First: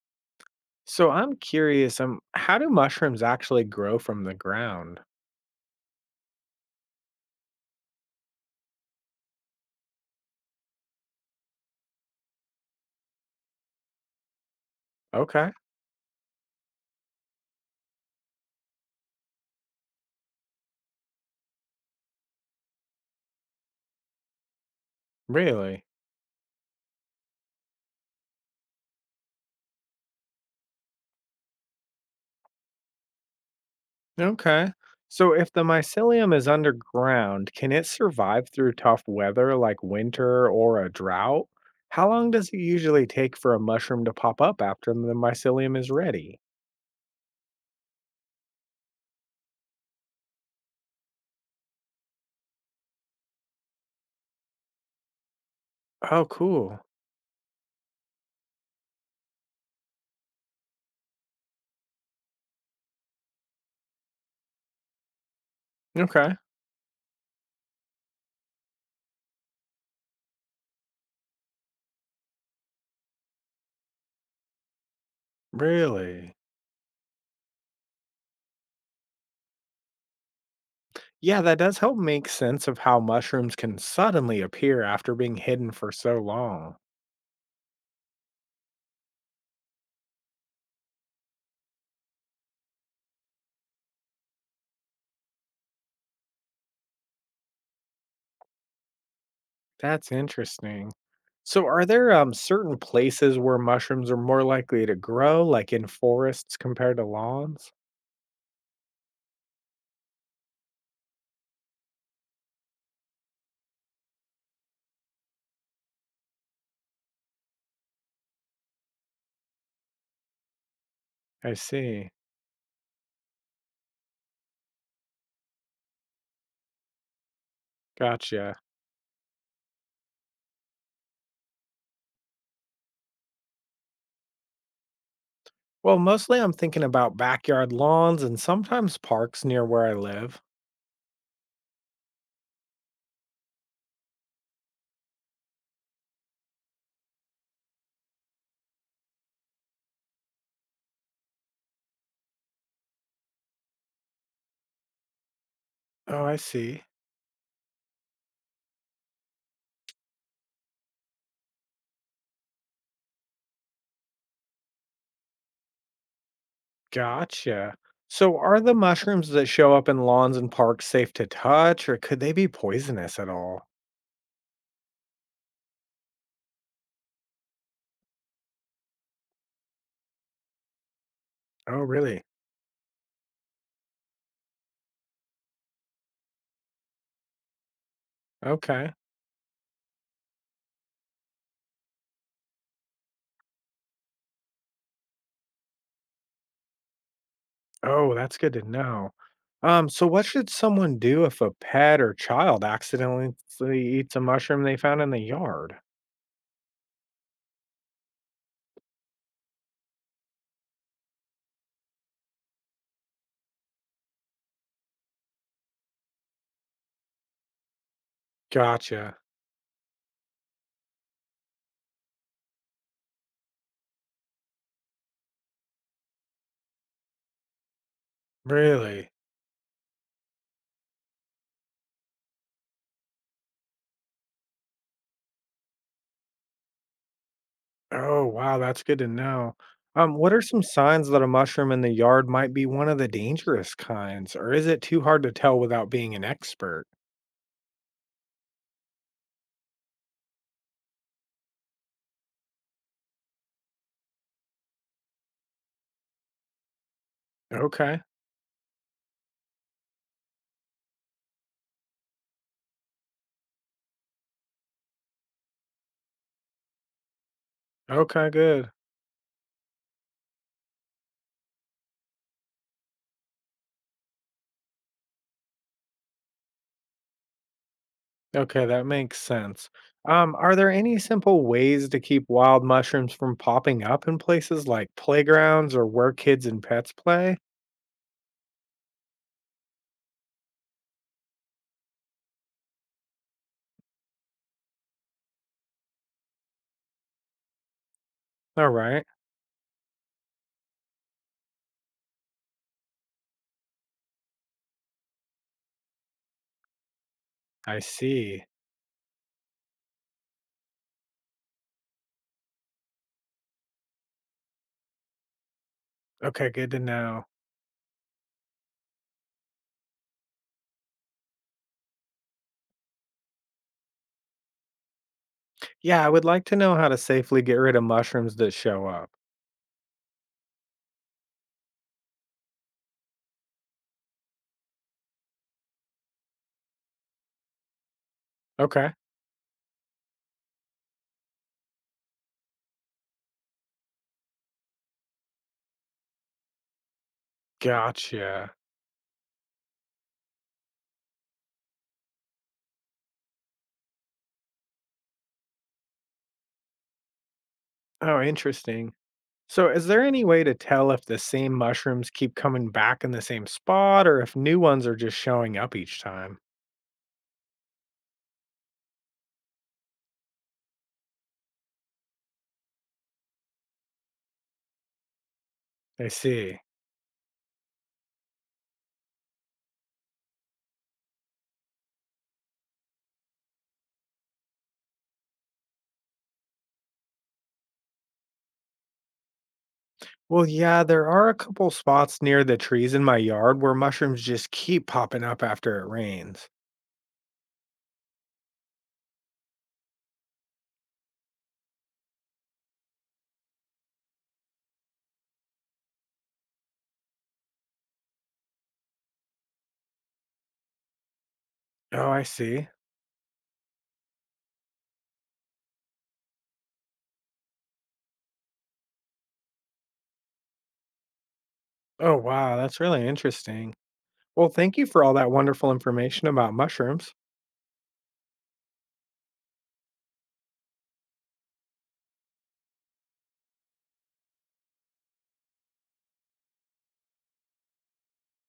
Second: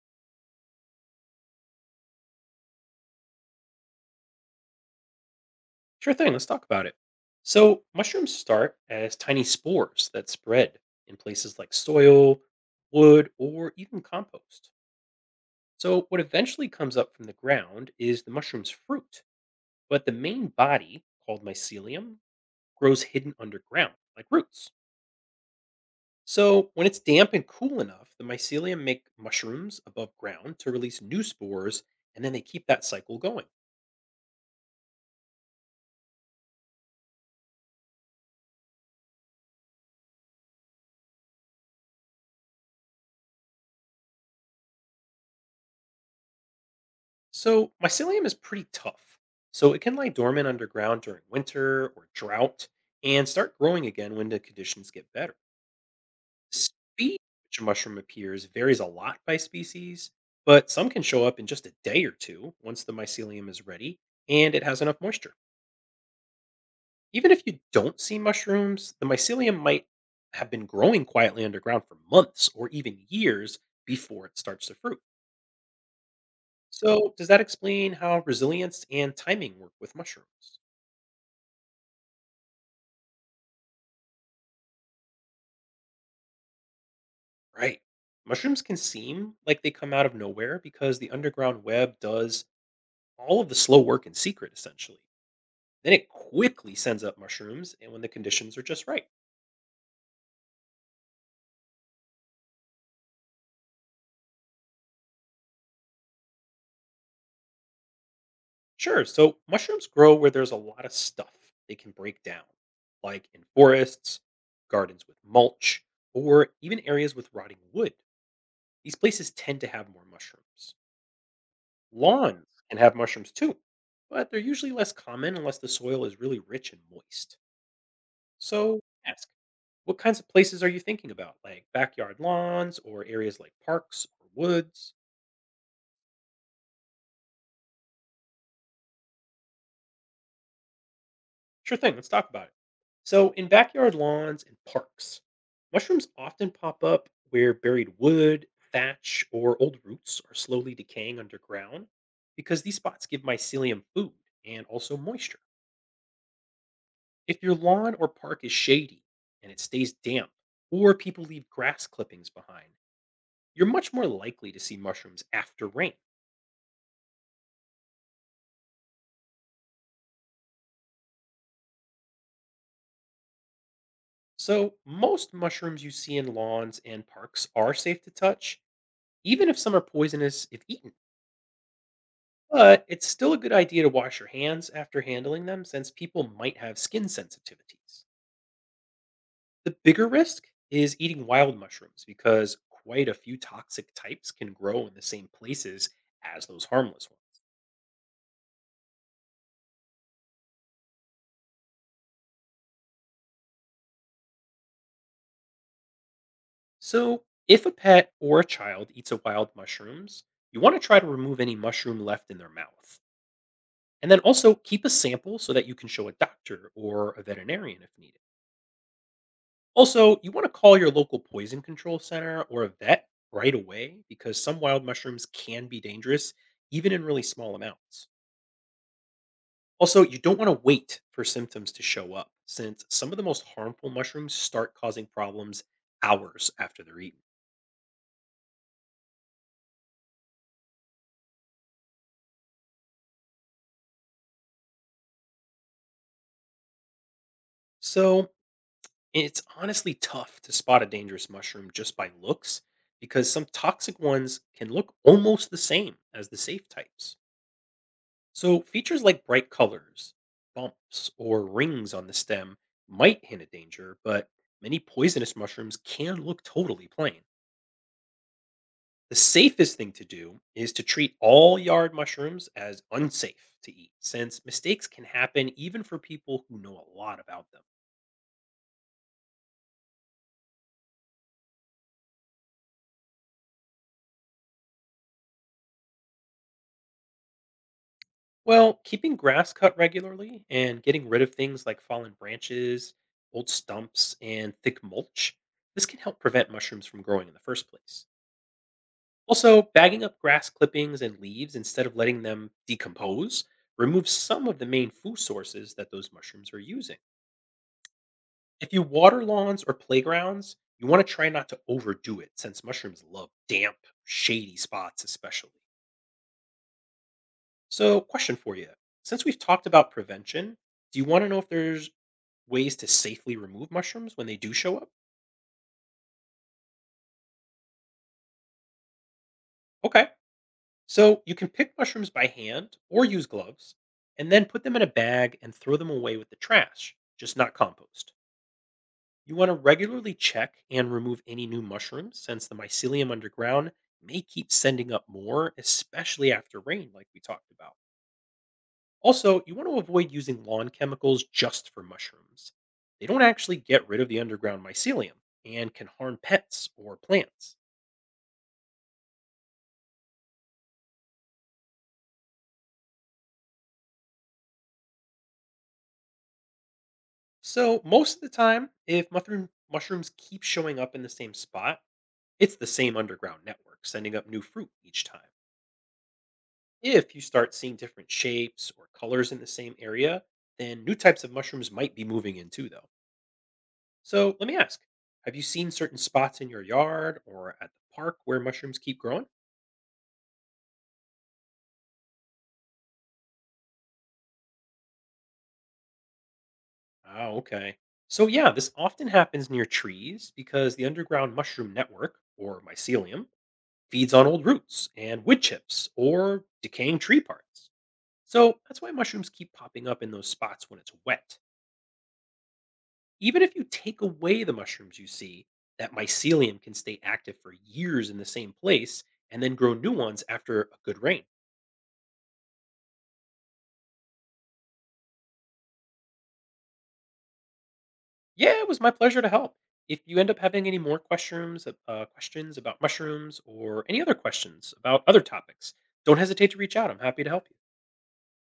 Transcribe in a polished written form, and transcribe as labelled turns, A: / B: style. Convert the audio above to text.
A: So I'm curious, how do mushrooms actually grow from the ground?
B: Sure thing. Let's talk about it. So, mushrooms start as tiny spores that spread in places like soil, wood, or even compost.
A: Okay,
B: So, what eventually comes up from the ground is the mushroom's fruit, but the main body, called mycelium, grows hidden underground, like roots.
A: really?
B: So, when it's damp and cool enough, the mycelium make mushrooms above ground to release new spores, and then they keep that cycle going.
A: Okay. So if the mycelium is underground, can it survive through tough weather like winter or a drought? How long does it usually take for a mushroom to pop up after the mycelium is ready?
B: So, mycelium is pretty tough. So, it can lie dormant underground during winter or drought and start growing again when the conditions get better.
A: Oh, cool.
B: Speed at which a mushroom appears varies a lot by species, but some can show up in just a day or two once the mycelium is ready and it has enough moisture.
A: Okay,
B: Even if you don't see mushrooms, the mycelium might have been growing quietly underground for months or even years before it starts to fruit.
A: really?
B: So, does that explain how resilience and timing work with mushrooms?
A: Yeah, that does help make sense of how mushrooms can suddenly appear after being hidden for so long.
B: Right. Mushrooms can seem like they come out of nowhere because the underground web does all of the slow work in secret, essentially. Then it quickly sends up mushrooms, and when the conditions are just right.
A: That's interesting. So, are there certain places where mushrooms are more likely to grow, like in forests compared to lawns?
B: Sure, so mushrooms grow where there's a lot of stuff they can break down, like in forests, gardens with mulch, or even areas with rotting wood. These places tend to have more mushrooms.
A: I see.
B: Lawns can have mushrooms too, but they're usually less common unless the soil is really rich and moist.
A: Gotcha.
B: So, yes, what kinds of places are you thinking about, like backyard lawns or areas like parks or woods?
A: Well, mostly I'm thinking about backyard lawns and sometimes parks near where I live.
B: Sure thing, let's talk about it. So, in backyard lawns and parks, mushrooms often pop up where buried wood, thatch, or old roots are slowly decaying underground because these spots give mycelium food and also moisture.
A: Oh, I see.
B: If your lawn or park is shady and it stays damp, or people leave grass clippings behind, you're much more likely to see mushrooms after rain.
A: Gotcha. So, are the mushrooms that show up in lawns and parks safe to touch, or could they be poisonous at all?
B: So, most mushrooms you see in lawns and parks are safe to touch, even if some are poisonous if eaten.
A: Oh, really?
B: But it's still a good idea to wash your hands after handling them since people might have skin sensitivities.
A: Okay.
B: The bigger risk is eating wild mushrooms because quite a few toxic types can grow in the same places as those harmless ones.
A: Oh, that's good to know. So what should someone do if a pet or child accidentally eats a mushroom they found in the yard?
B: So, if a pet or a child eats a wild mushrooms, you want to try to remove any mushroom left in their mouth. And then also keep a sample so that you can show a doctor or a veterinarian if needed.
A: Gotcha.
B: Also, you want to call your local poison control center or a vet right away because some wild mushrooms can be dangerous, even in really small amounts.
A: Really?
B: Also, you don't want to wait for symptoms to show up since some of the most harmful mushrooms start causing problems hours after they're eaten.
A: Oh, wow, that's good to know. What are some signs that a mushroom in the yard might be one of the dangerous kinds, or is it too hard to tell without being an expert?
B: So, it's honestly tough to spot a dangerous mushroom just by looks because some toxic ones can look almost the same as the safe types.
A: Okay.
B: So, features like bright colors, bumps, or rings on the stem might hint at danger, but many poisonous mushrooms can look totally plain.
A: Okay, good.
B: The safest thing to do is to treat all yard mushrooms as unsafe to eat, since mistakes can happen even for people who know a lot about them.
A: Okay, that makes sense. Are there any simple ways to keep wild mushrooms from popping up in places like playgrounds or where kids and pets play?
B: Well, keeping grass cut regularly and getting rid of things like fallen branches, old stumps, and thick mulch, this can help prevent mushrooms from growing in the first place.
A: All right,
B: Also, bagging up grass clippings and leaves instead of letting them decompose removes some of the main food sources that those mushrooms are using.
A: I see.
B: If you water lawns or playgrounds, you want to try not to overdo it since mushrooms love damp, shady spots, especially.
A: Okay, good to know.
B: So, question for you. Since we've talked about prevention, do you want to know if there's ways to safely remove mushrooms when they do show up?
A: Yeah, I would like to know how to safely get rid of mushrooms that show up.
B: Okay. So you can pick mushrooms by hand or use gloves, and then put them in a bag and throw them away with the trash, just not compost.
A: Okay,
B: You want to regularly check and remove any new mushrooms since the mycelium underground may keep sending up more, especially after rain, like we talked about.
A: gotcha.
B: Also, you want to avoid using lawn chemicals just for mushrooms. They don't actually get rid of the underground mycelium and can harm pets or plants.
A: Oh, interesting. So, is there any way to tell if the same mushrooms keep coming back in the same spot or if new ones are just showing up each time?
B: So, most of the time, if mushrooms keep showing up in the same spot, it's the same underground network sending up new fruit each time.
A: I see.
B: If you start seeing different shapes or colors in the same area, then new types of mushrooms might be moving in too, though. So let me ask, have you seen certain spots in your yard or at the park where mushrooms keep growing?
A: Well, yeah, there are a couple spots near the trees in my yard where mushrooms just keep popping up after it rains.
B: Oh, okay. So, yeah, this often happens near trees because the underground mushroom network, or mycelium, feeds on old roots and wood chips or decaying tree parts. So, that's why mushrooms keep popping up in those spots when it's wet.
A: Oh, I see.
B: Even if you take away the mushrooms you see, that mycelium can stay active for years in the same place and then grow new ones after a good rain.
A: Oh, wow, that's really interesting. Well, thank you for all that wonderful information about mushrooms.
B: Yeah, it was my pleasure to help. If you end up having any more questions, questions about mushrooms or any other questions about other topics, don't hesitate to reach out. I'm happy to help you.